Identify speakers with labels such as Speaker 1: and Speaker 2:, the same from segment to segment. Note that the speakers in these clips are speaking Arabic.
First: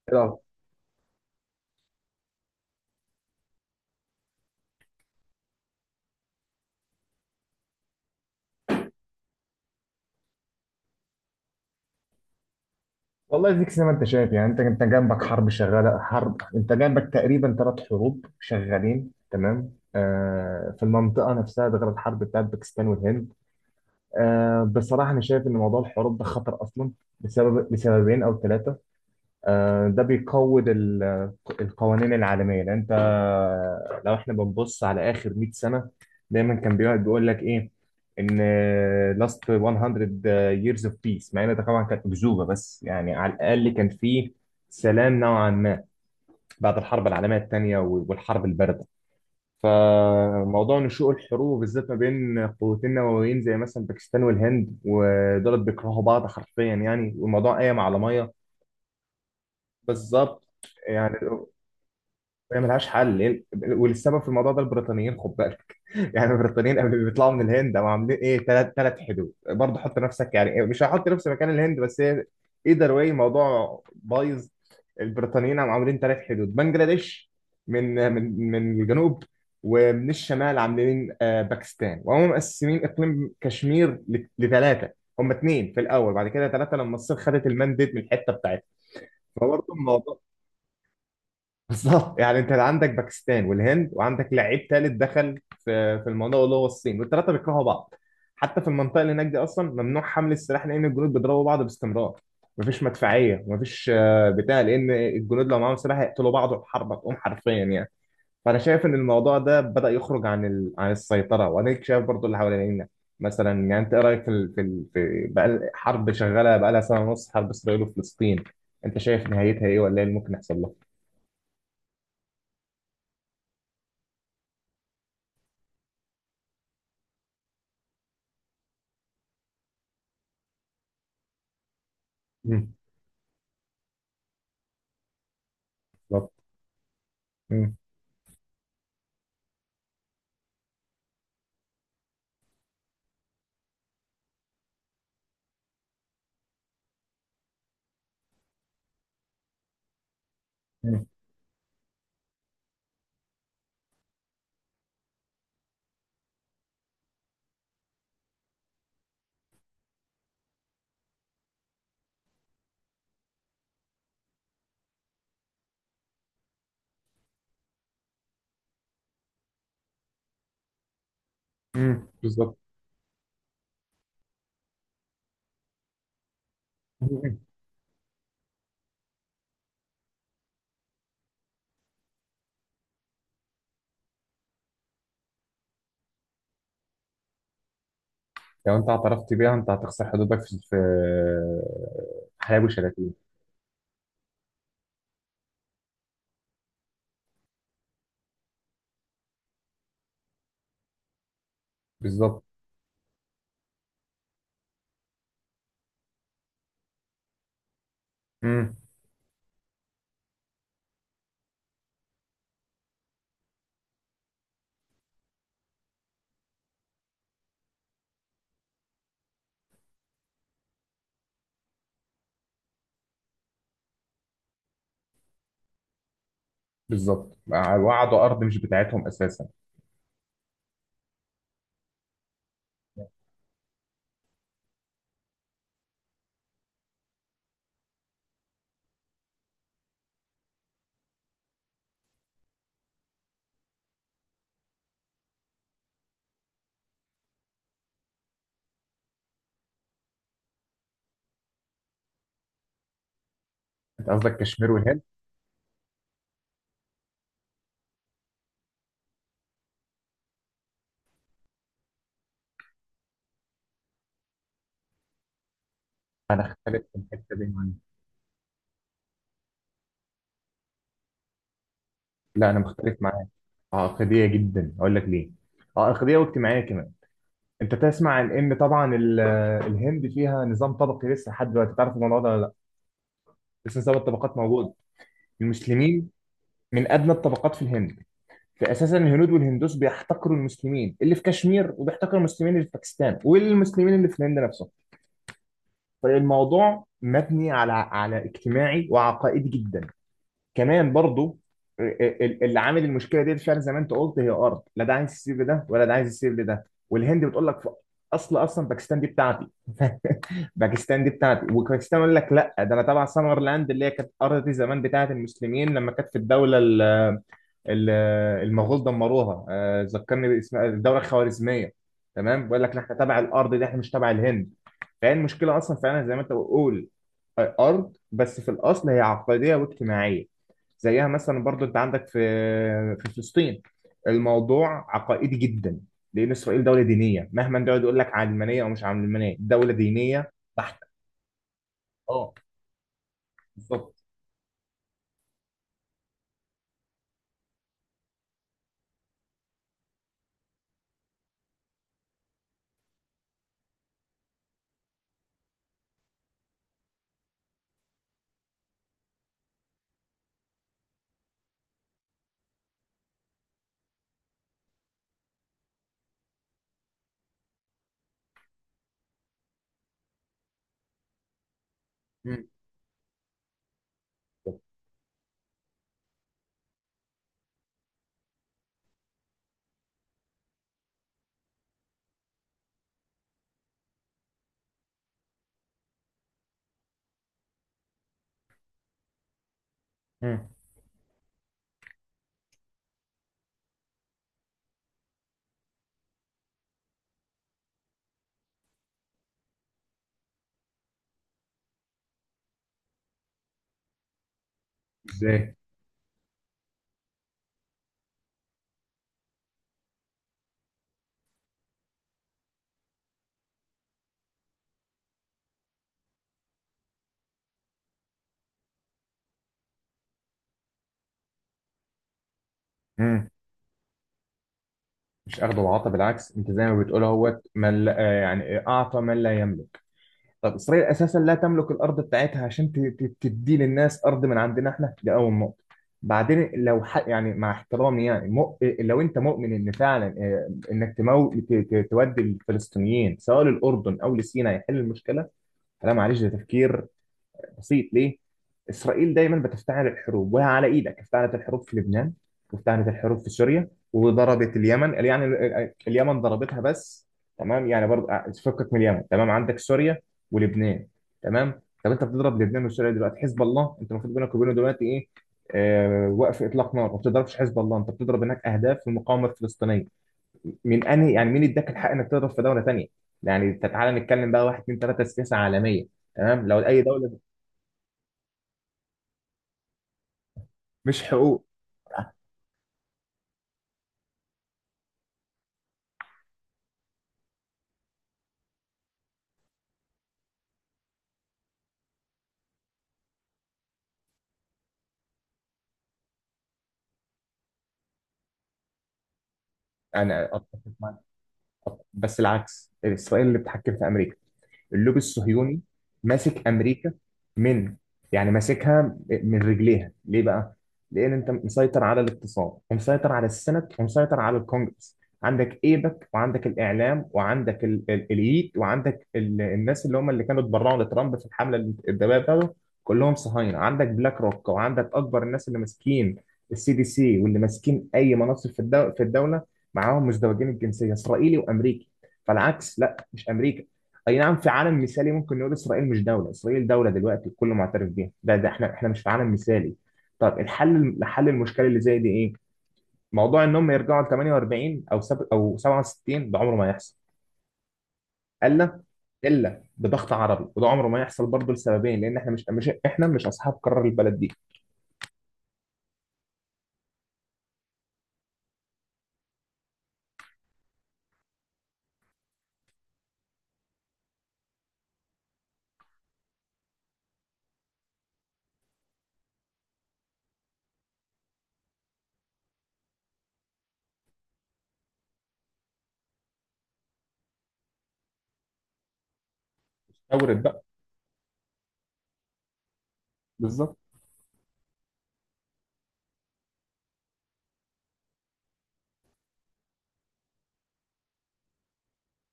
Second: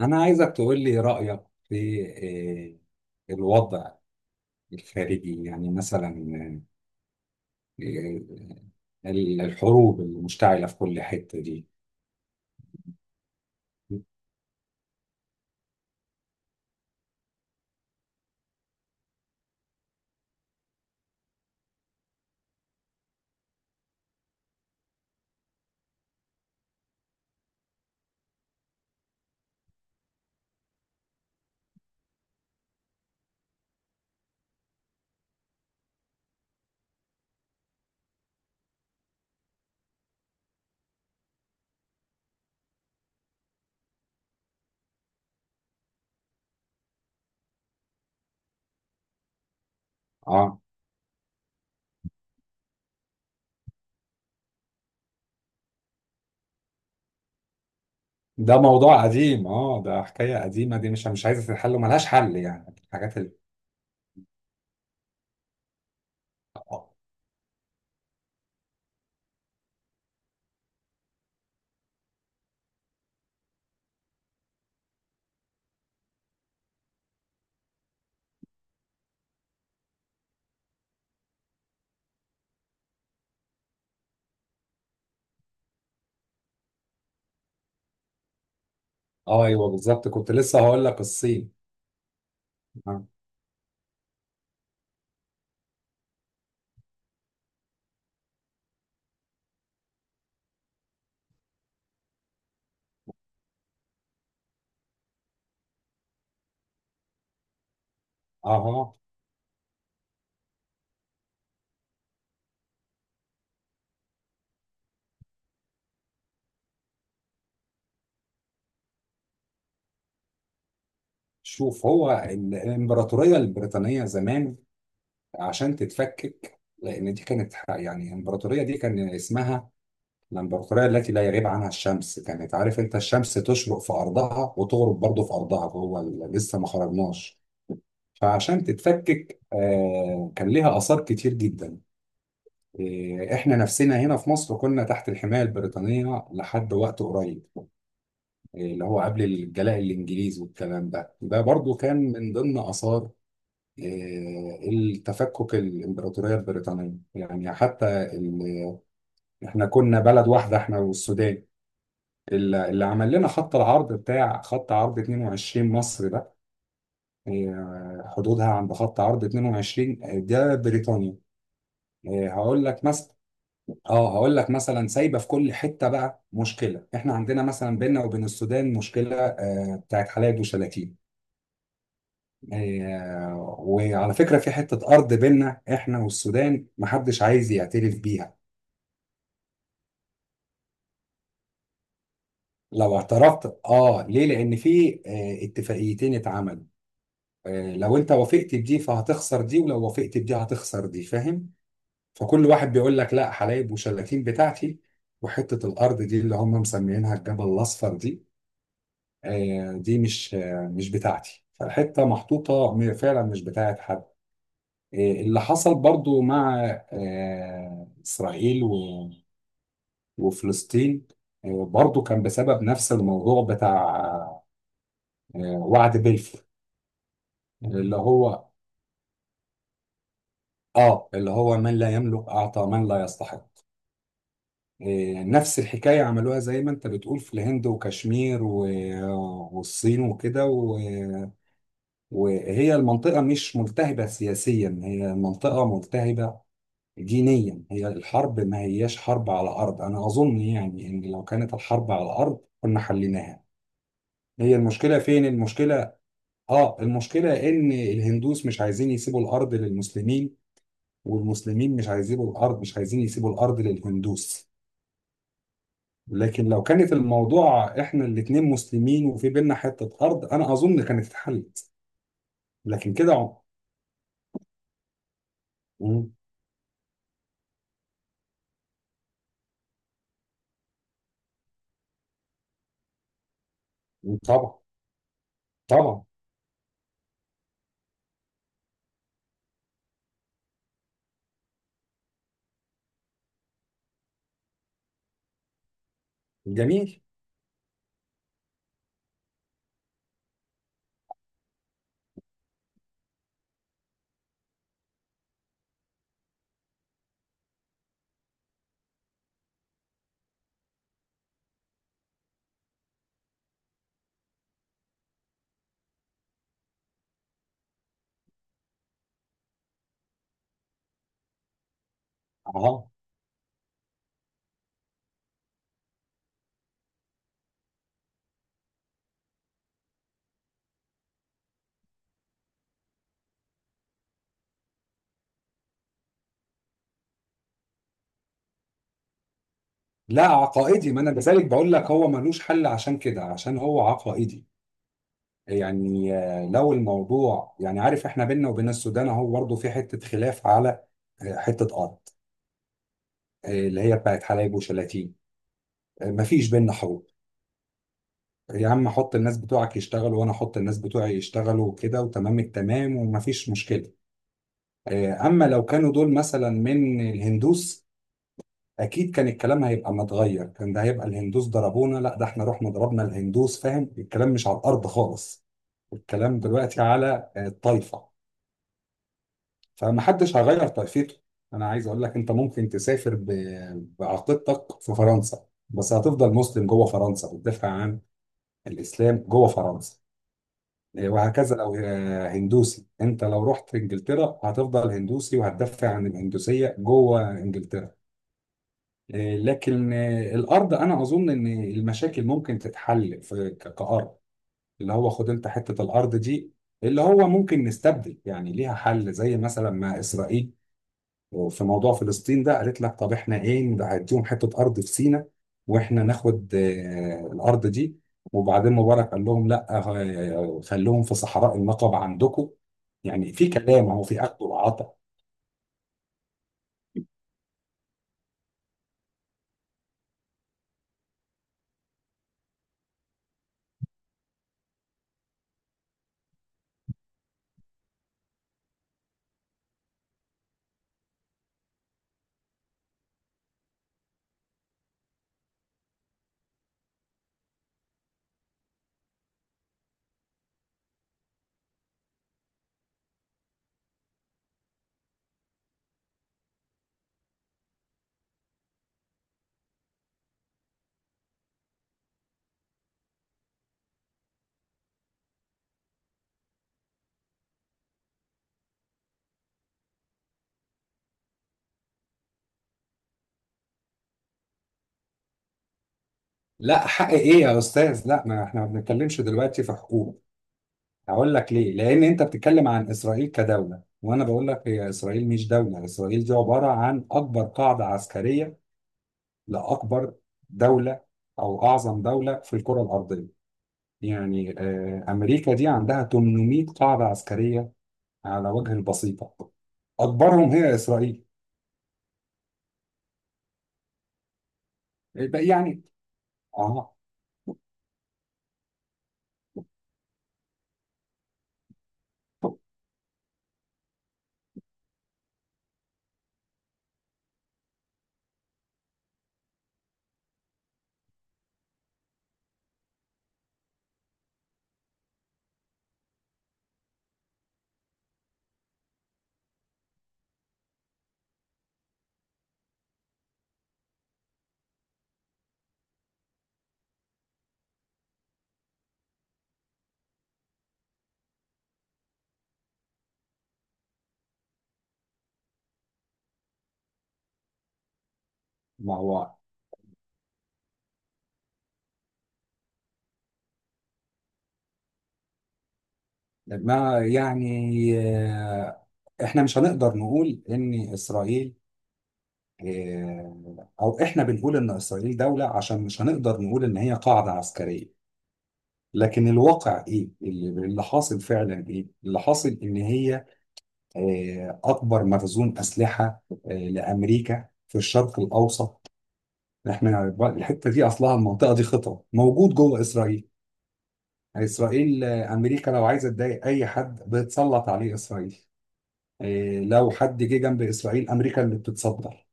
Speaker 1: أنا
Speaker 2: لا،
Speaker 1: عايزك تقول لي رأيك في الوضع الخارجي، يعني مثلا آه، الحروب المشتعلة في كل حتة دي.
Speaker 2: والله ديك زي ما انت شايف، يعني انت جنبك حرب شغاله انت جنبك تقريبا ثلاث حروب شغالين، تمام. في المنطقه نفسها، ده غير الحرب بتاعت باكستان والهند. بصراحه انا شايف ان موضوع الحروب ده خطر اصلا، لسببين او ثلاثه. ده بيقوي القوانين العالمية، لأن أنت لو إحنا بنبص على آخر 100 سنة، دايما كان بيقعد بيقول لك إيه؟ إن last 100 years of peace. مع إن ده طبعا كانت أكذوبة، بس يعني على الأقل كان في سلام نوعا ما بعد الحرب العالمية الثانية والحرب الباردة.
Speaker 1: اه
Speaker 2: فموضوع نشوء الحروب بالذات ما بين قوتين نوويين زي مثلا باكستان والهند، ودولت بيكرهوا بعض حرفيا يعني، والموضوع قايم على ميه.
Speaker 1: ده موضوع قديم، ده حكاية
Speaker 2: بالظبط،
Speaker 1: قديمة دي مش
Speaker 2: يعني
Speaker 1: مش عايزة تتحل وملهاش حل
Speaker 2: هي
Speaker 1: يعني
Speaker 2: ملهاش
Speaker 1: الحاجات
Speaker 2: حل.
Speaker 1: اللي
Speaker 2: والسبب في الموضوع ده البريطانيين، خد بالك يعني البريطانيين
Speaker 1: اه
Speaker 2: قبل ما بيطلعوا من الهند هم عاملين ايه؟ ثلاث حدود، برضه حط نفسك يعني إيه، مش هحط نفسي مكان الهند بس هي ايذر واي الموضوع بايظ. البريطانيين هم عاملين ثلاث حدود، بنجلاديش من الجنوب، ومن الشمال عاملين باكستان، وهم مقسمين اقليم كشمير لثلاثه. هم اثنين في الاول، بعد كده ثلاثه لما الصين خدت المانديت من الحته بتاعتها.
Speaker 1: ايوه
Speaker 2: فبرضه
Speaker 1: بالظبط،
Speaker 2: الموضوع
Speaker 1: كنت لسه هقول لك الصين.
Speaker 2: بالظبط، يعني انت عندك
Speaker 1: اه
Speaker 2: باكستان والهند وعندك لعيب ثالث دخل في الموضوع اللي هو الصين، والثلاثه بيكرهوا بعض. حتى في المنطقه اللي هناك دي اصلا ممنوع حمل السلاح، لان الجنود بيضربوا بعض باستمرار. مفيش مدفعيه، مفيش بتاع، لان الجنود لو معاهم سلاح هيقتلوا بعض والحرب هتقوم حرفيا يعني. فانا شايف ان
Speaker 1: اه
Speaker 2: الموضوع ده بدا يخرج عن السيطره، وانا شايف برضو اللي حوالينا. مثلا يعني انت ايه رايك في بقى حرب شغاله بقى لها سنه ونص، حرب اسرائيل وفلسطين، انت شايف نهايتها ايه ولا ايه اللي ممكن يحصل لها؟
Speaker 1: شوف، هو الامبراطوريه البريطانيه زمان عشان تتفكك، لان دي كانت يعني الامبراطوريه دي كان اسمها الامبراطوريه التي لا يغيب عنها الشمس، كانت
Speaker 2: مم.
Speaker 1: عارف انت الشمس تشرق في ارضها وتغرب برضه في ارضها. هو لسه ما خرجناش.
Speaker 2: مم.
Speaker 1: فعشان تتفكك كان ليها اثار كتير جدا. احنا نفسنا هنا في مصر كنا تحت الحمايه البريطانيه لحد وقت قريب، اللي هو قبل الجلاء الانجليزي والكلام
Speaker 2: مم.
Speaker 1: ده، ده برضه كان من ضمن اثار التفكك الامبراطوريه البريطانيه. يعني حتى احنا كنا بلد واحده، احنا والسودان. اللي عمل لنا خط العرض بتاع خط عرض 22 مصر ده. حدودها عند خط عرض 22، ده بريطانيا.
Speaker 2: مم. بالظبط.
Speaker 1: هقول لك مثلا، اه هقول لك مثلا سايبه في كل حته بقى مشكله. احنا
Speaker 2: مم.
Speaker 1: عندنا مثلا بيننا وبين السودان مشكله، بتاعت حلايب وشلاتين. وعلى فكرة في حتة أرض بينا إحنا والسودان محدش عايز يعترف بيها.
Speaker 2: لو انت اعترفت بيها انت هتخسر حدودك في حلال
Speaker 1: لو
Speaker 2: وشلاتين.
Speaker 1: اعترفت؟ آه، ليه؟ لأن في اتفاقيتين اتعملوا، لو أنت وافقت بدي فهتخسر دي، ولو وافقت بدي هتخسر دي، فاهم؟
Speaker 2: بالظبط.
Speaker 1: فكل واحد بيقول لك لا، حلايب وشلاتين بتاعتي. وحتة الأرض دي اللي هم مسميينها الجبل الأصفر دي،
Speaker 2: مم.
Speaker 1: دي مش بتاعتي، فالحتة محطوطة فعلا مش بتاعت حد. إيه اللي حصل برضو مع إسرائيل وفلسطين؟ برضو كان بسبب نفس الموضوع بتاع وعد بلفور،
Speaker 2: بالظبط،
Speaker 1: اللي
Speaker 2: وقعدوا ارض
Speaker 1: هو
Speaker 2: مش بتاعتهم اساسا.
Speaker 1: اللي هو من لا يملك أعطى من لا يستحق. نفس الحكاية عملوها زي ما أنت بتقول في الهند وكشمير والصين وكده وهي المنطقة مش ملتهبة سياسيا، هي المنطقة ملتهبة دينيا. هي الحرب ما هياش حرب على الأرض، أنا أظن يعني إن لو كانت الحرب على الأرض كنا حليناها.
Speaker 2: انت قصدك
Speaker 1: هي
Speaker 2: كشمير
Speaker 1: المشكلة
Speaker 2: والهند؟
Speaker 1: فين المشكلة؟ آه، المشكلة إن الهندوس مش عايزين يسيبوا الأرض للمسلمين، والمسلمين مش عايزين يسيبوا الأرض للهندوس. لكن لو
Speaker 2: مختلف
Speaker 1: كانت
Speaker 2: في الحته دي معايا،
Speaker 1: الموضوع إحنا الاتنين مسلمين وفي بينا حتة أرض أنا أظن كانت اتحلت.
Speaker 2: لا انا
Speaker 1: لكن
Speaker 2: مختلف
Speaker 1: كده
Speaker 2: معاك. عقديه جدا، اقول لك ليه.
Speaker 1: مم.
Speaker 2: عقديه واجتماعيه كمان. انت تسمع عن ان طبعا الهند فيها نظام طبقي لسه لحد دلوقتي، تعرف الموضوع ده ولا لا؟ لسه نظام الطبقات
Speaker 1: طبعا.
Speaker 2: موجود.
Speaker 1: طبعا.
Speaker 2: المسلمين من ادنى الطبقات في الهند. فاساسا الهنود والهندوس بيحتقروا المسلمين اللي في كشمير، وبيحتقروا المسلمين اللي في باكستان، والمسلمين اللي في الهند نفسهم. فالموضوع
Speaker 1: جميل.
Speaker 2: مبني على اجتماعي وعقائدي جدا. كمان برضو، اللي عامل المشكله دي فعلا زي ما انت قلت هي ارض، لا ده عايز يسيب لده ولا ده عايز يسيب لده. والهند بتقول لك اصلا باكستان دي بتاعتي باكستان دي بتاعتي، وباكستان يقول لك لا، ده انا تبع سمرلاند اللي هي كانت ارض دي زمان بتاعت المسلمين، لما كانت في الدوله ال- المغول دمروها، ذكرني باسم الدوله الخوارزميه. تمام، بيقول لك
Speaker 1: اه،
Speaker 2: احنا تبع الارض دي، احنا مش تبع الهند. فهي المشكله اصلا فعلا زي ما انت بتقول، ارض، بس في الاصل هي عقديه واجتماعيه. زيها مثلا برضو انت عندك في فلسطين، الموضوع عقائدي جدا، لان اسرائيل دوله دينيه، مهما انت يقعد يقول لك علمانيه او مش علمانيه، دوله
Speaker 1: لا
Speaker 2: دينيه بحته.
Speaker 1: عقائدي، ما انا لذلك بقول لك هو
Speaker 2: اه
Speaker 1: ملوش حل، عشان كده عشان هو
Speaker 2: بالظبط.
Speaker 1: عقائدي. يعني لو الموضوع يعني عارف احنا بينا وبين السودان اهو برضه في حته خلاف على حته ارض، اللي هي بتاعت حلايب وشلاتين، مفيش بينا حروب. يا عم حط الناس بتوعك يشتغلوا وانا احط الناس بتوعي يشتغلوا وكده وتمام التمام ومفيش مشكله. اما لو كانوا دول مثلا من الهندوس اكيد كان الكلام هيبقى متغير، كان ده هيبقى الهندوس ضربونا، لا ده احنا
Speaker 2: مم.
Speaker 1: رحنا ضربنا الهندوس، فاهم؟ الكلام مش على الارض خالص، الكلام دلوقتي على الطائفه، فمحدش هيغير طائفته. انا عايز اقول لك انت ممكن تسافر بعقيدتك في فرنسا بس هتفضل مسلم جوه فرنسا بتدافع عن الاسلام جوه فرنسا.
Speaker 2: مم.
Speaker 1: وهكذا لو هندوسي، انت لو رحت انجلترا هتفضل هندوسي وهتدافع عن الهندوسيه جوه انجلترا. لكن الارض انا اظن ان المشاكل ممكن تتحل في كارض، اللي هو خد انت
Speaker 2: ازاي؟
Speaker 1: حته الارض دي، اللي هو ممكن نستبدل. يعني ليها حل زي مثلا ما اسرائيل في موضوع فلسطين ده قالت لك طب احنا ايه نديهم حته ارض في سيناء واحنا ناخد الارض دي، وبعدين مبارك قال لهم لا خلوهم في صحراء النقب عندكم. يعني في كلام، اهو في اخذ وعطاء.
Speaker 2: مش اخده وعطى، بالعكس، انت زي ما بتقول اهوت من لا يعني اعطى من لا يملك. طب اسرائيل اساسا لا تملك الارض بتاعتها عشان تدي للناس ارض من عندنا احنا، دي اول نقطه. بعدين يعني مع احترامي يعني، لو انت مؤمن ان فعلا انك تودي الفلسطينيين سواء للاردن او لسيناء يحل المشكله، لا معلش ده تفكير بسيط. ليه؟ اسرائيل دايما بتفتعل الحروب، وهي على ايدك افتعلت الحروب في لبنان، وافتعلت الحروب في سوريا، وضربت اليمن، يعني اليمن ضربتها بس. تمام، يعني برضه فكك من اليمن. تمام، عندك سوريا ولبنان. تمام، طب انت بتضرب لبنان وسوريا دلوقتي، حزب الله انت المفروض بينك وبينه دلوقتي ايه؟ آه، وقف اطلاق نار. ما بتضربش حزب الله، انت بتضرب هناك اهداف في المقاومه الفلسطينيه، من انهي؟ يعني مين اداك الحق انك تضرب في دوله تانيه؟ يعني تعالى نتكلم بقى، واحد اتنين تلاته سياسه عالميه، تمام، لو اي
Speaker 1: لا، حق
Speaker 2: دوله.
Speaker 1: ايه يا استاذ؟ لا، ما احنا ما بنتكلمش دلوقتي في حقوق.
Speaker 2: مش
Speaker 1: هقول
Speaker 2: حقوق.
Speaker 1: لك ليه، لان انت بتتكلم عن اسرائيل كدوله وانا بقول لك هي اسرائيل مش دوله، اسرائيل دي عباره عن اكبر قاعده عسكريه لاكبر دوله او اعظم دوله في الكره الارضيه. يعني امريكا دي عندها 800 قاعده عسكريه على وجه البسيطه،
Speaker 2: انا
Speaker 1: اكبرهم
Speaker 2: اتفق
Speaker 1: هي
Speaker 2: معاك.
Speaker 1: اسرائيل.
Speaker 2: أتفق. بس العكس، اسرائيل اللي بتحكم في امريكا، اللوبي
Speaker 1: يبقى
Speaker 2: الصهيوني
Speaker 1: يعني
Speaker 2: ماسك امريكا
Speaker 1: اه.
Speaker 2: من، يعني ماسكها من رجليها ليه بقى؟ لان انت مسيطر على الاقتصاد، ومسيطر على السنت، ومسيطر على الكونجرس. عندك ايبك، وعندك الاعلام، وعندك الييت، وعندك الناس اللي هم اللي كانوا اتبرعوا لترامب في الحمله الانتخابيه بتاعته، كلهم صهاينه. عندك بلاك روك، وعندك اكبر الناس اللي ماسكين السي دي سي، واللي ماسكين اي مناصب في الدوله معاهم مزدوجين الجنسيه، اسرائيلي وامريكي. فالعكس، لا مش امريكا. اي نعم، في عالم مثالي ممكن نقول اسرائيل مش دوله، اسرائيل دوله دلوقتي الكل معترف بيها، ده احنا مش في عالم مثالي. طب الحل لحل المشكله اللي زي دي ايه؟ موضوع ان هم يرجعوا ل 48 او سب او 67 ده عمره ما يحصل، الا
Speaker 1: ما هو،
Speaker 2: الا بضغط عربي، وده عمره ما يحصل برضه لسببين، لان احنا مش اصحاب قرار البلد دي.
Speaker 1: ما يعني احنا مش هنقدر نقول ان اسرائيل او احنا بنقول ان اسرائيل دولة عشان مش هنقدر نقول ان هي قاعدة عسكرية. لكن الواقع ايه اللي حاصل فعلا؟ ايه اللي حاصل ان هي اكبر مخزون اسلحة لامريكا في الشرق الاوسط.
Speaker 2: شاورت بقى.
Speaker 1: الحتة دي اصلها المنطقة دي خطر موجود جوه اسرائيل.
Speaker 2: بالظبط.
Speaker 1: اسرائيل امريكا لو عايزة تضايق اي حد بتسلط عليه اسرائيل. لو حد جه جنب اسرائيل امريكا اللي بتتصدر،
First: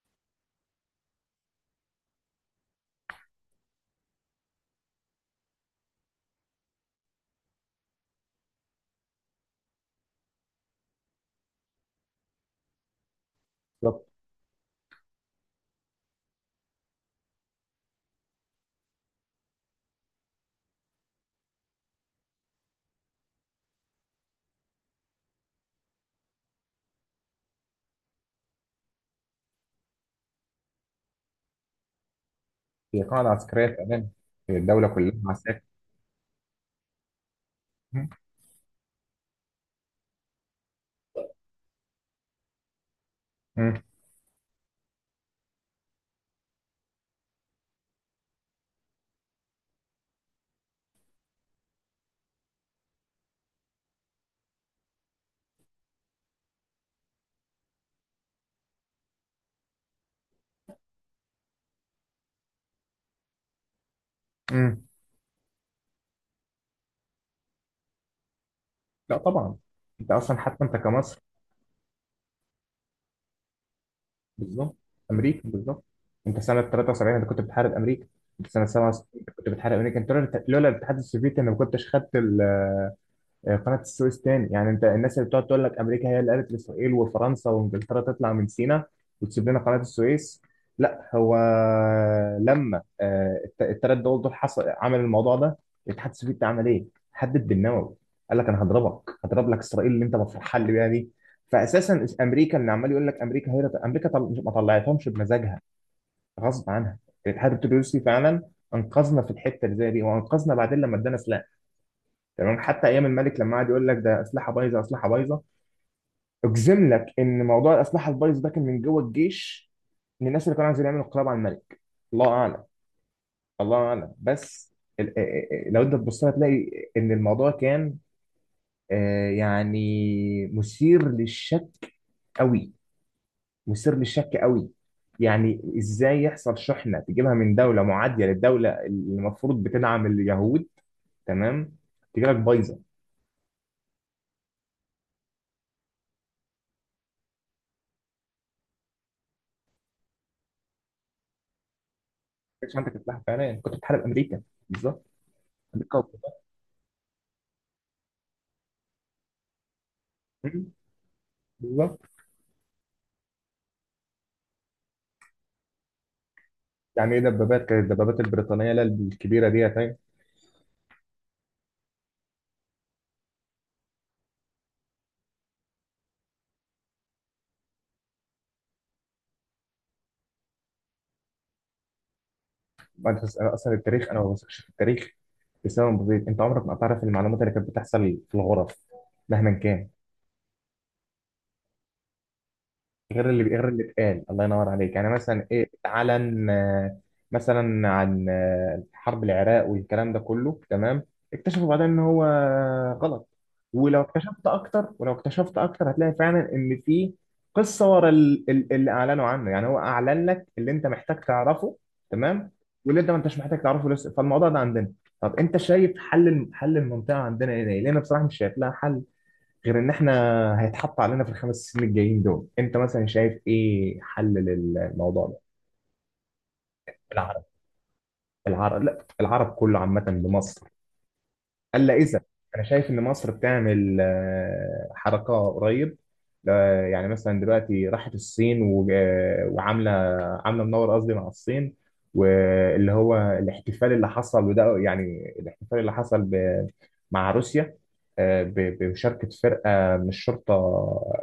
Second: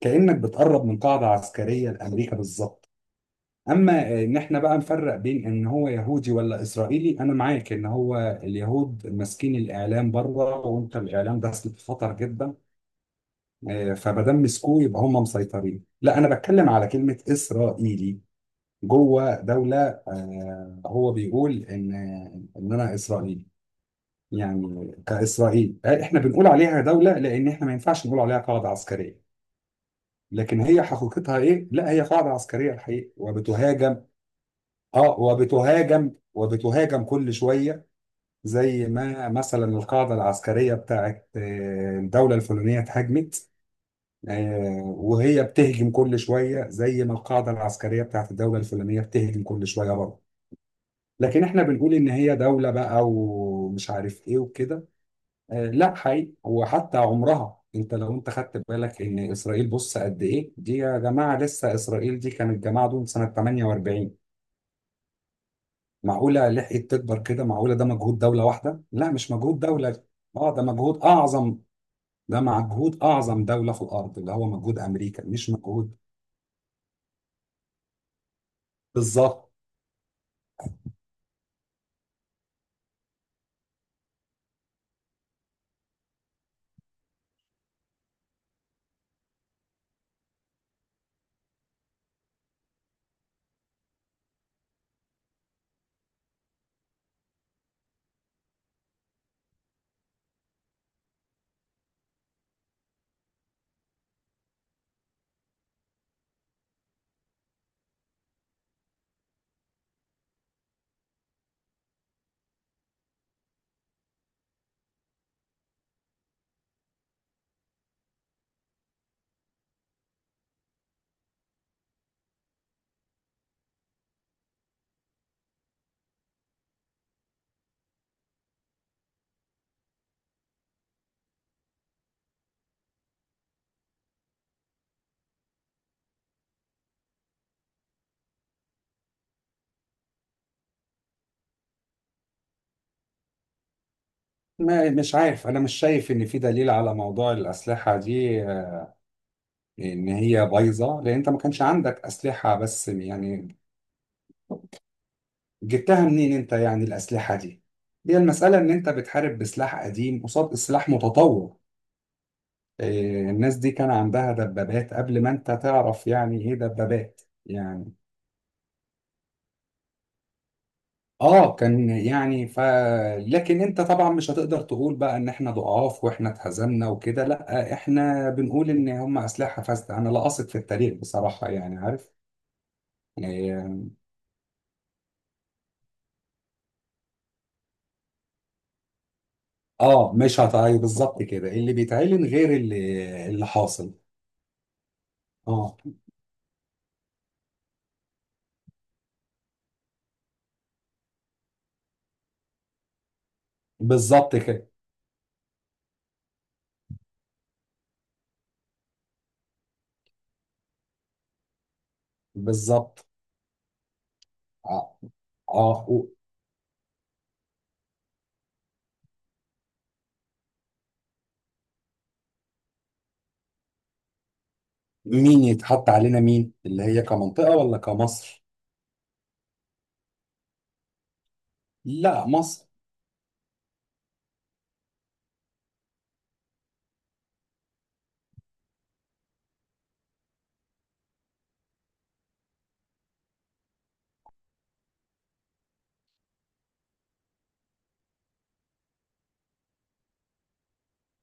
Speaker 1: كأنك بتقرب من قاعدة عسكرية لأمريكا بالظبط. اما ان احنا بقى نفرق بين ان هو يهودي ولا اسرائيلي، انا معاك ان هو اليهود ماسكين الاعلام بره، وانت الاعلام ده سلاح خطر جدا،
Speaker 2: بالظبط،
Speaker 1: فمادام مسكوه يبقى هم مسيطرين. لا انا بتكلم على كلمه اسرائيلي جوه دوله، هو بيقول ان انا اسرائيلي. يعني كاسرائيل احنا بنقول عليها دوله لان احنا ما ينفعش نقول عليها قاعده عسكريه. لكن هي حقيقتها ايه؟ لا هي قاعده عسكريه
Speaker 2: هي
Speaker 1: الحقيقه،
Speaker 2: قاعده عسكريه
Speaker 1: وبتهاجم.
Speaker 2: فعلا، هي الدوله
Speaker 1: اه،
Speaker 2: كلها عساكر.
Speaker 1: وبتهاجم كل شوية،
Speaker 2: مم.
Speaker 1: زي ما مثلا القاعدة العسكرية بتاعت الدولة الفلانية اتهاجمت،
Speaker 2: مم.
Speaker 1: وهي بتهجم كل شوية زي ما القاعدة العسكرية بتاعت الدولة الفلانية بتهجم كل شوية برضه. لكن احنا بنقول ان هي دولة بقى ومش عارف ايه وكده، لا حقيقي. وحتى عمرها، انت لو انت خدت بالك ان اسرائيل، بص قد ايه دي يا جماعة، لسه اسرائيل دي كانت جماعة دول سنة 48.
Speaker 2: مم.
Speaker 1: معقولة لحقت تكبر كده؟ معقولة ده مجهود دولة واحدة؟ لا
Speaker 2: لا
Speaker 1: مش
Speaker 2: طبعا.
Speaker 1: مجهود دولة،
Speaker 2: انت اصلا
Speaker 1: اه ده
Speaker 2: حتى انت
Speaker 1: مجهود
Speaker 2: كمصر،
Speaker 1: أعظم، ده مجهود أعظم دولة في الأرض، اللي هو
Speaker 2: بالظبط
Speaker 1: مجهود أمريكا،
Speaker 2: امريكا،
Speaker 1: مش
Speaker 2: بالظبط.
Speaker 1: مجهود.
Speaker 2: انت سنه 73 انت كنت بتحارب امريكا، انت سنه 67 انت كنت
Speaker 1: بالظبط.
Speaker 2: بتحارب امريكا. انت لولا الاتحاد السوفيتي انا ما كنتش خدت قناة السويس تاني. يعني انت الناس اللي بتقعد تقول لك امريكا هي اللي قالت لاسرائيل وفرنسا وانجلترا تطلع من سيناء وتسيب لنا قناة السويس، لا. هو لما التلات دول حصل عمل الموضوع ده، الاتحاد السوفيتي عمل ايه؟ حدد بالنووي، قال لك انا هضربك، هضرب لك اسرائيل اللي انت مفرحان لي بيها دي. فاساسا امريكا، اللي عمال يقول لك امريكا هي امريكا، ما طلعتهمش بمزاجها، غصب عنها. الاتحاد الروسي فعلا انقذنا في الحته اللي زي دي، وانقذنا بعدين لما ادانا سلاح. تمام، حتى ايام الملك لما قعد يقول لك ده اسلحه بايظه اسلحه بايظه، اجزم لك ان موضوع الاسلحه البايظه ده كان من جوه الجيش، من الناس اللي كانوا عايزين يعملوا انقلاب على الملك. الله اعلم، الله اعلم، بس لو انت تبص لها تلاقي ان الموضوع كان يعني مثير للشك قوي، مثير للشك قوي. يعني ازاي يحصل شحنه تجيبها من دوله معاديه للدوله اللي المفروض بتدعم اليهود؟ تمام، تجي لك بايظه. ما
Speaker 1: ما مش عارف، أنا مش شايف إن في دليل على موضوع الأسلحة دي إن هي بايظة، لأن أنت ما كانش عندك أسلحة
Speaker 2: كانتش
Speaker 1: بس
Speaker 2: عندك اسلحه
Speaker 1: يعني
Speaker 2: فعلا، كنت بتحارب امريكا. بالظبط.
Speaker 1: جبتها
Speaker 2: الكوكب.
Speaker 1: منين أنت يعني الأسلحة دي؟ هي المسألة إن أنت بتحارب بسلاح قديم قصاد
Speaker 2: مم.
Speaker 1: سلاح متطور.
Speaker 2: بالظبط.
Speaker 1: الناس دي كان عندها دبابات قبل ما أنت تعرف يعني إيه
Speaker 2: يعني ايه
Speaker 1: دبابات
Speaker 2: دبابات؟ كانت
Speaker 1: يعني.
Speaker 2: الدبابات البريطانيه لا الكبيره دي يعني.
Speaker 1: اه كان يعني ف، لكن انت طبعا مش هتقدر تقول بقى ان احنا ضعاف واحنا اتهزمنا وكده، لا احنا بنقول ان هم اسلحه فاسده. انا لا اثق في التاريخ بصراحه يعني عارف
Speaker 2: أنا اصلا
Speaker 1: يعني.
Speaker 2: التاريخ انا ما بثقش في التاريخ بسبب بسيط. انت عمرك ما هتعرف المعلومات اللي كانت بتحصل في الغرف، مهما كان.
Speaker 1: اه مش هتعي بالظبط كده اللي بيتعلن غير اللي اللي
Speaker 2: غير اللي
Speaker 1: حاصل.
Speaker 2: اتقال. الله ينور عليك. يعني مثلا ايه
Speaker 1: اه
Speaker 2: اتعلن؟ مثلا عن حرب العراق والكلام ده كله تمام، اكتشفوا بعدين ان هو غلط.
Speaker 1: بالظبط كده.
Speaker 2: ولو اكتشفت اكتر هتلاقي فعلا ان في قصه ورا اللي اعلنوا عنه. يعني هو اعلن لك اللي انت محتاج تعرفه، تمام، واللي
Speaker 1: بالظبط.
Speaker 2: انت ما انتش محتاج تعرفه لسه. فالموضوع ده عندنا،
Speaker 1: اه
Speaker 2: طب انت
Speaker 1: اه
Speaker 2: شايف
Speaker 1: و-
Speaker 2: حل حل المنطقه عندنا ايه، لان أنا بصراحه مش شايف لها حل غير ان احنا هيتحط علينا في الخمس سنين الجايين دول. انت مثلا شايف ايه حل للموضوع ده؟
Speaker 1: مين يتحط علينا؟ مين اللي هي
Speaker 2: العرب.
Speaker 1: كمنطقه ولا كمصر؟
Speaker 2: العرب، لا العرب كله عامة لمصر، الا اذا.
Speaker 1: لا
Speaker 2: انا
Speaker 1: مصر.
Speaker 2: شايف ان مصر بتعمل حركه قريب، يعني مثلا دلوقتي راحت الصين وعامله، عامله منور قصدي مع الصين. واللي هو الاحتفال اللي حصل، وده يعني الاحتفال اللي حصل مع روسيا بمشاركه فرقه من الشرطه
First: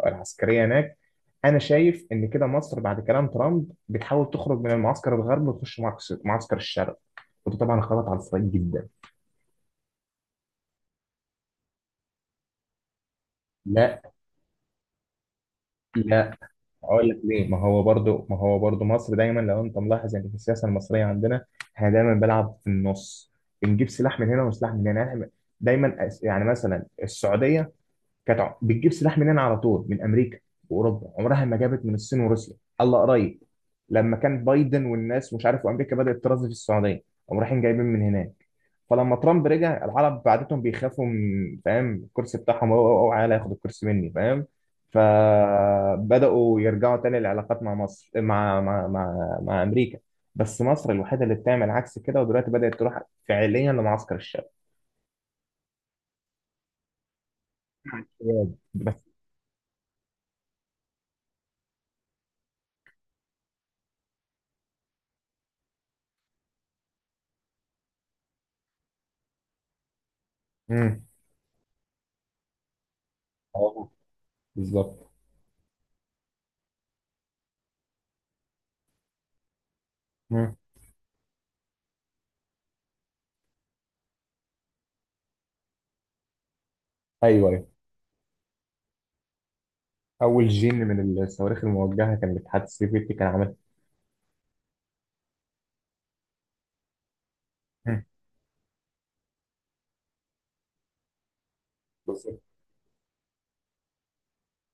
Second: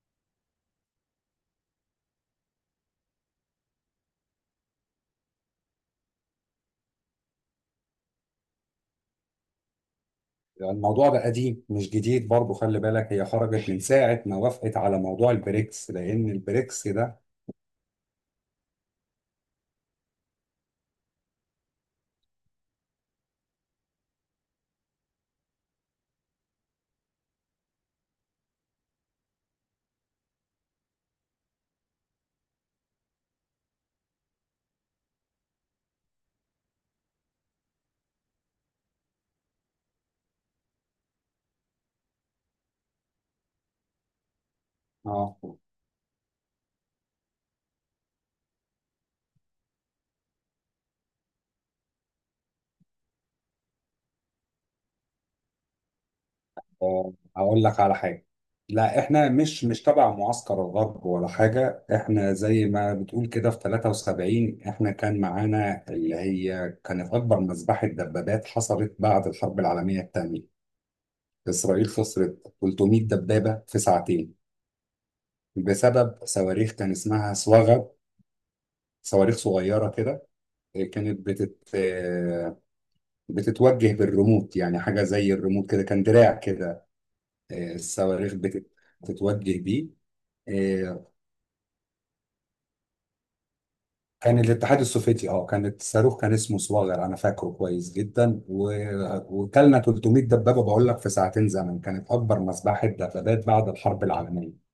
Speaker 2: العسكريه هناك. انا شايف ان كده مصر بعد كلام ترامب بتحاول تخرج من المعسكر الغربي وتخش معسكر الشرق، وده طبعا خبط على الصعيد جدا.
Speaker 1: الموضوع ده قديم مش جديد برضو، خلي بالك هي خرجت من
Speaker 2: لا،
Speaker 1: ساعة ما وافقت على موضوع البريكس، لأن
Speaker 2: لا،
Speaker 1: البريكس
Speaker 2: اقول لك
Speaker 1: ده
Speaker 2: ليه. ما هو برضو مصر دايما، لو انت ملاحظ، يعني في السياسه المصريه عندنا، احنا دايما بنلعب في النص، بنجيب سلاح من هنا وسلاح من هنا، يعني إحنا دايما، يعني مثلا السعوديه كانت بتجيب سلاح منين على طول؟ من امريكا واوروبا، عمرها ما جابت من الصين وروسيا. الله قريب، لما كان بايدن والناس مش عارف، وامريكا بدات ترازي في السعوديه، قاموا رايحين جايبين من هناك. فلما ترامب رجع، العرب بعدتهم، بيخافوا من فاهم، الكرسي بتاعهم اوعى، أو ياخد الكرسي مني، فاهم؟
Speaker 1: اه
Speaker 2: فبداوا يرجعوا تاني للعلاقات مع مصر، مع امريكا. بس مصر الوحيده اللي بتعمل عكس كده، ودلوقتي بدات تروح فعليا لمعسكر الشعب،
Speaker 1: هقول لك على حاجة.
Speaker 2: بجد.
Speaker 1: لا
Speaker 2: بس.
Speaker 1: احنا مش تبع معسكر الغرب ولا حاجة، احنا زي ما بتقول كده في 73 احنا كان معانا اللي هي كانت أكبر مذبحة دبابات حصلت بعد الحرب العالمية الثانية.
Speaker 2: مم.
Speaker 1: إسرائيل خسرت 300 دبابة في
Speaker 2: اه
Speaker 1: ساعتين
Speaker 2: بالظبط.
Speaker 1: بسبب صواريخ كان اسمها صواغب، صواريخ صغيرة كده، كانت بتتوجه بالريموت، يعني حاجة زي الريموت كده، كان دراع كده،
Speaker 2: ايوه، ايوه.
Speaker 1: الصواريخ بتتوجه بيه.
Speaker 2: اول جين
Speaker 1: آه،
Speaker 2: من الصواريخ الموجهه كان الاتحاد السوفيتي كان عاملها.
Speaker 1: كان الاتحاد السوفيتي اه كانت صاروخ كان اسمه صواغر انا فاكره كويس
Speaker 2: مم.
Speaker 1: جدا وكلنا 300 دبابة، بقول لك في ساعتين زمن، كانت
Speaker 2: بالظبط.
Speaker 1: اكبر مذبحة دبابات بعد الحرب العالمية.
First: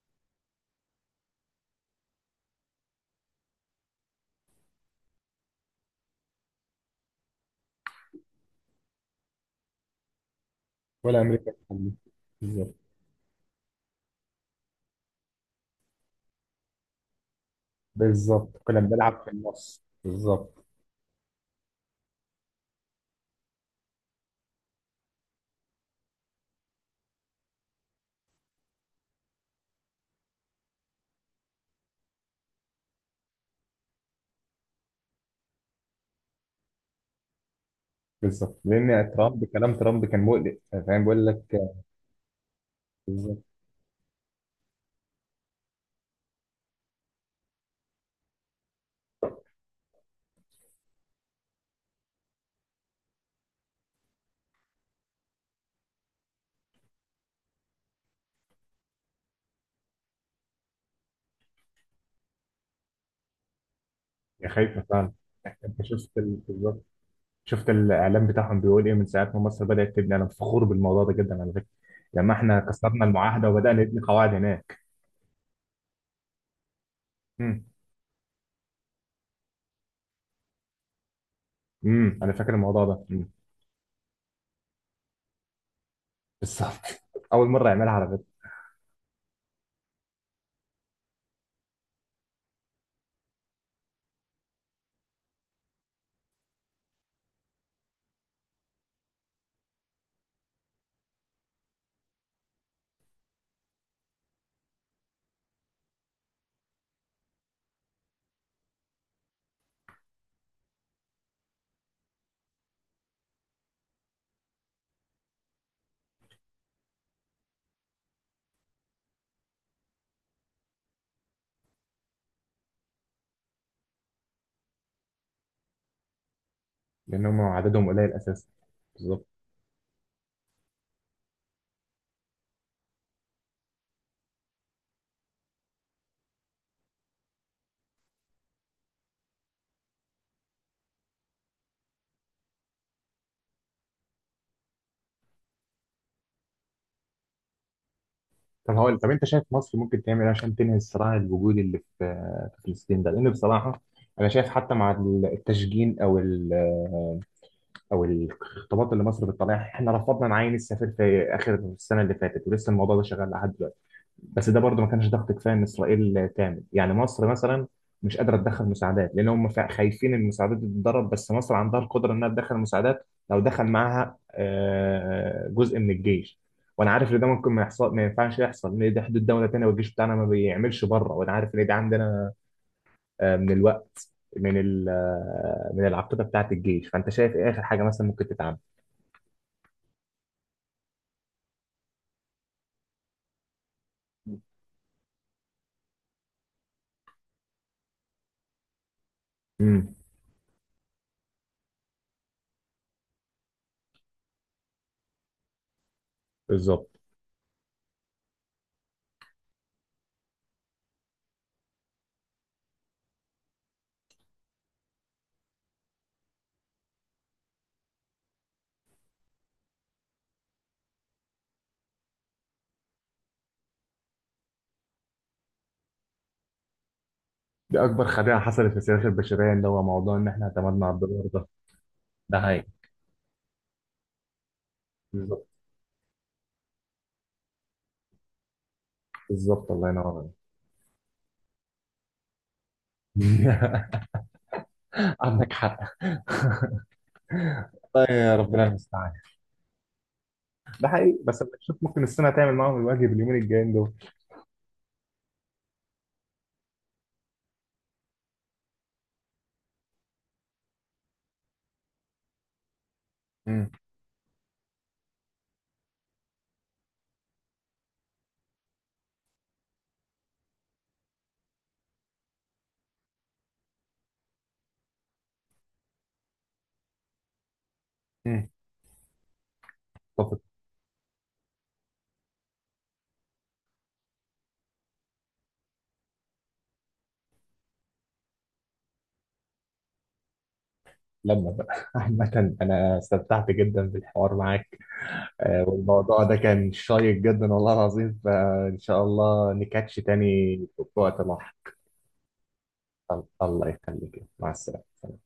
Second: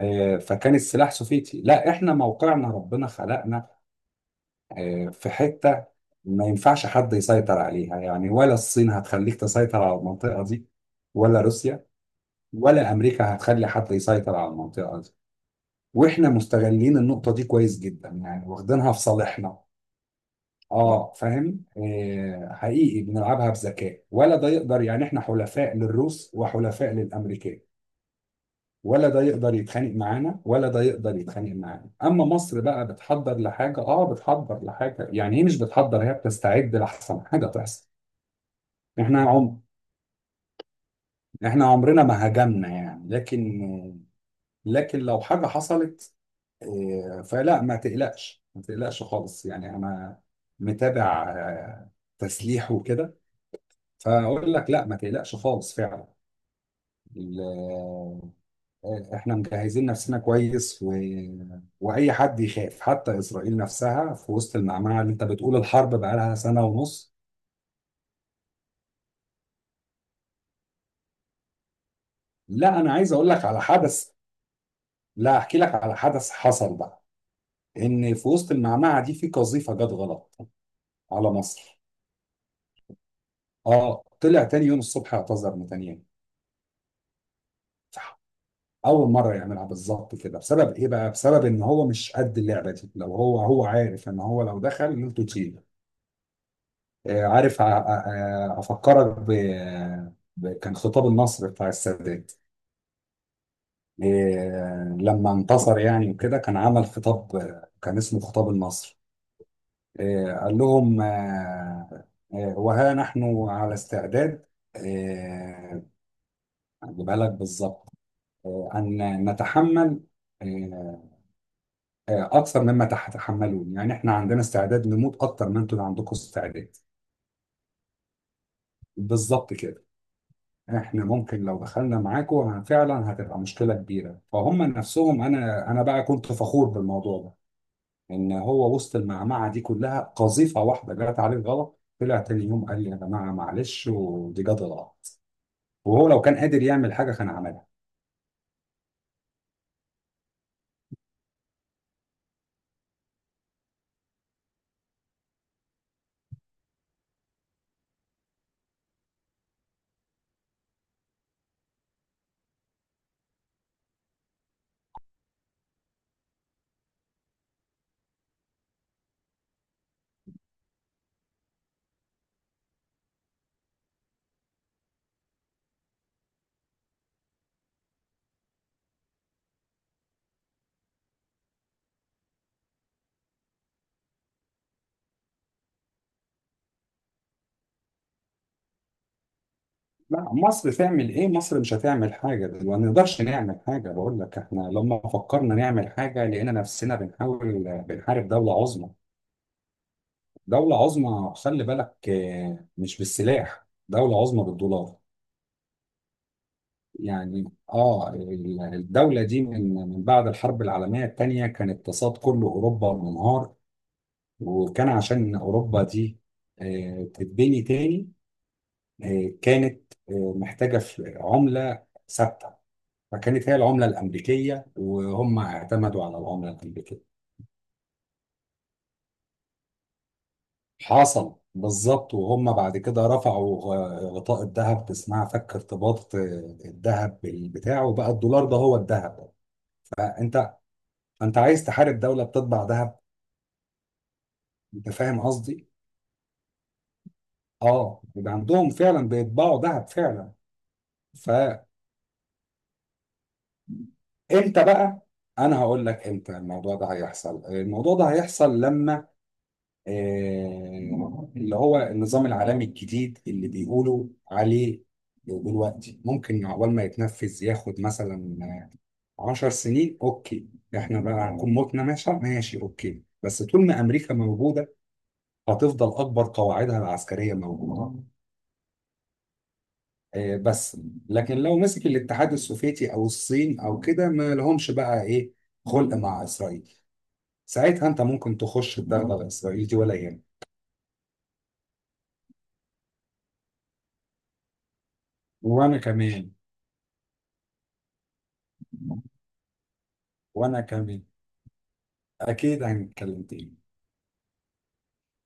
Speaker 1: فكان السلاح سوفيتي. لا احنا موقعنا ربنا خلقنا في حتة ما ينفعش حد يسيطر عليها يعني. ولا الصين هتخليك تسيطر على المنطقة دي،
Speaker 2: ولا
Speaker 1: ولا
Speaker 2: امريكا كانت
Speaker 1: روسيا،
Speaker 2: عاملة. بالظبط.
Speaker 1: ولا أمريكا هتخلي حد يسيطر على المنطقة دي. وإحنا مستغلين النقطة دي كويس جدا يعني،
Speaker 2: بالظبط، كنا
Speaker 1: واخدينها في
Speaker 2: بنلعب في
Speaker 1: صالحنا.
Speaker 2: النص، بالظبط.
Speaker 1: اه فاهم، آه حقيقي بنلعبها بذكاء، ولا ده يقدر يعني احنا حلفاء للروس وحلفاء للامريكان، ولا ده يقدر يتخانق معانا ولا ده يقدر يتخانق معانا. اما مصر بقى بتحضر لحاجه، اه بتحضر لحاجه، يعني هي مش بتحضر، هي بتستعد لاحسن حاجه تحصل.
Speaker 2: بالظبط، لان
Speaker 1: احنا
Speaker 2: ترامب،
Speaker 1: عم
Speaker 2: كلام ترامب كان مقلق، فاهم؟ بيقول
Speaker 1: احنا
Speaker 2: لك.
Speaker 1: عمرنا ما هاجمنا يعني، لكن
Speaker 2: بالظبط.
Speaker 1: لكن لو حاجه حصلت، فلا ما تقلقش خالص يعني، انا متابع تسليح وكده، فاقول لك لا ما تقلقش خالص فعلا. ال- احنا مجهزين نفسنا كويس و... واي حد يخاف، حتى اسرائيل نفسها في
Speaker 2: يا
Speaker 1: وسط
Speaker 2: خايفه
Speaker 1: المعمعه
Speaker 2: فعلا.
Speaker 1: اللي انت بتقول الحرب بقالها سنه
Speaker 2: بالظبط.
Speaker 1: ونص.
Speaker 2: شفت الاعلام بتاعهم بيقول ايه من ساعه ما مصر بدات تبني. انا فخور بالموضوع ده جدا على فكره، لما احنا
Speaker 1: لا انا
Speaker 2: كسرنا
Speaker 1: عايز اقول لك
Speaker 2: المعاهده
Speaker 1: على
Speaker 2: وبدانا نبني
Speaker 1: حدث،
Speaker 2: قواعد هناك.
Speaker 1: لا احكي لك على حدث حصل بقى،
Speaker 2: امم.
Speaker 1: ان في وسط المعمعه دي في قذيفه جت غلط على مصر.
Speaker 2: انا فاكر الموضوع ده. مم.
Speaker 1: اه طلع تاني يوم الصبح اعتذر نتنياهو.
Speaker 2: بالظبط اول مره يعملها على
Speaker 1: صح.
Speaker 2: فكره.
Speaker 1: اول مره يعملها بالظبط كده، بسبب ايه بقى؟ بسبب ان هو مش قد اللعبه دي. لو هو، هو عارف ان هو لو دخل انتوا تشيل. عارف افكرك ب... ب... كان خطاب النصر بتاع السادات لما انتصر يعني وكده، كان عمل خطاب كان اسمه خطاب النصر، قال لهم وها نحن على استعداد آه، اجيبها لك بالظبط ان نتحمل آه، اكثر مما تتحملون. يعني احنا عندنا استعداد نموت اكثر ما انتم عندكم استعداد.
Speaker 2: لان هم عددهم قليل اساسا، بالظبط.
Speaker 1: بالظبط كده. احنا ممكن لو دخلنا معاكم فعلا هتبقى مشكله كبيره، فهم نفسهم. انا بقى كنت فخور بالموضوع ده، ان هو وسط المعمعه دي كلها قذيفه واحده جت عليه غلط، طلع تاني يوم قال لي يا جماعه معلش ودي جت غلط، وهو لو كان قادر يعمل حاجه كان عملها.
Speaker 2: طب هقول طب انت شايف مصر ممكن تعمل ايه عشان تنهي الصراع الوجودي اللي في فلسطين ده؟ لان بصراحه انا شايف حتى مع التشجين او الخطابات اللي مصر بتطلعها، احنا رفضنا نعين السفير في اخر السنه اللي فاتت، ولسه الموضوع ده شغال لحد دلوقتي. بس ده برضه ما كانش ضغط كفايه ان اسرائيل تعمل، يعني مصر مثلا مش قادره تدخل مساعدات لان هم خايفين ان المساعدات دي تتضرب. بس مصر عندها القدره انها تدخل مساعدات لو دخل معاها جزء من الجيش. وانا عارف ان ده ممكن ما يحصل، ما ينفعش يحصل، لان دي حدود دوله تانيه والجيش بتاعنا ما بيعملش بره. وانا عارف ان دي عندنا من الوقت، من ال- آه، من العقيده بتاعت الجيش. فانت شايف ايه اخر حاجه مثلا ممكن تتعمل؟
Speaker 1: لا مصر تعمل ايه؟ مصر مش هتعمل حاجه. ما نقدرش نعمل حاجه، بقول لك احنا لما فكرنا نعمل حاجه لقينا نفسنا بنحاول بنحارب دوله عظمى.
Speaker 2: امم.
Speaker 1: دوله عظمى خلي بالك، مش بالسلاح، دولة عظمى بالدولار.
Speaker 2: بالظبط.
Speaker 1: يعني اه الدولة دي من بعد الحرب العالمية الثانية كان اقتصاد كل أوروبا منهار، وكان عشان أوروبا دي تتبني تاني، كانت محتاجة عملة ثابتة، فكانت هي العملة الأمريكية، وهم اعتمدوا على العملة الأمريكية.
Speaker 2: دي اكبر خديعه حصلت في السياسه البشريه، اللي هو موضوع ان احنا اعتمدنا على الدولار
Speaker 1: حصل
Speaker 2: ده.
Speaker 1: بالظبط.
Speaker 2: ده
Speaker 1: وهم
Speaker 2: هاي.
Speaker 1: بعد كده رفعوا غطاء الذهب، اسمها فك ارتباط الذهب بتاعه، بقى الدولار ده هو الذهب.
Speaker 2: بالظبط، الله ينور
Speaker 1: فانت انت عايز تحارب دولة بتطبع ذهب؟
Speaker 2: عليك
Speaker 1: انت فاهم
Speaker 2: عندك
Speaker 1: قصدي؟
Speaker 2: حق.
Speaker 1: اه،
Speaker 2: والله
Speaker 1: يبقى
Speaker 2: يا ربنا
Speaker 1: عندهم فعلا
Speaker 2: المستعان.
Speaker 1: بيطبعوا ذهب فعلا.
Speaker 2: ده حقيقي، بس أنا
Speaker 1: فامتى
Speaker 2: بشوف ممكن الصين هتعمل معاهم الواجب اليومين الجايين دول.
Speaker 1: بقى؟ انا هقول لك امتى الموضوع ده هيحصل. الموضوع ده هيحصل لما اللي هو النظام العالمي الجديد اللي
Speaker 2: امم.
Speaker 1: بيقولوا عليه دلوقتي، ممكن عقبال ما يتنفذ ياخد مثلا 10 سنين. اوكي احنا بقى هنكون متنا، ماشي ماشي اوكي، بس طول ما امريكا موجوده هتفضل اكبر قواعدها العسكريه موجوده
Speaker 2: امم. طب
Speaker 1: بس. لكن لو مسك الاتحاد السوفيتي او الصين او كده ما لهمش بقى ايه خلق مع اسرائيل، ساعتها انت ممكن تخش الدغدغه الاسرائيلي دي ولا يهمك.
Speaker 2: لما بقى عامة أنا استمتعت جدا بالحوار معاك،
Speaker 1: وانا
Speaker 2: والموضوع
Speaker 1: كمان،
Speaker 2: ده كان شيق جدا والله العظيم. فإن شاء الله نكاتش تاني
Speaker 1: وانا
Speaker 2: في
Speaker 1: كمان،
Speaker 2: وقت لاحق.
Speaker 1: اكيد هنتكلم تاني.
Speaker 2: الله يخليك، مع السلامة.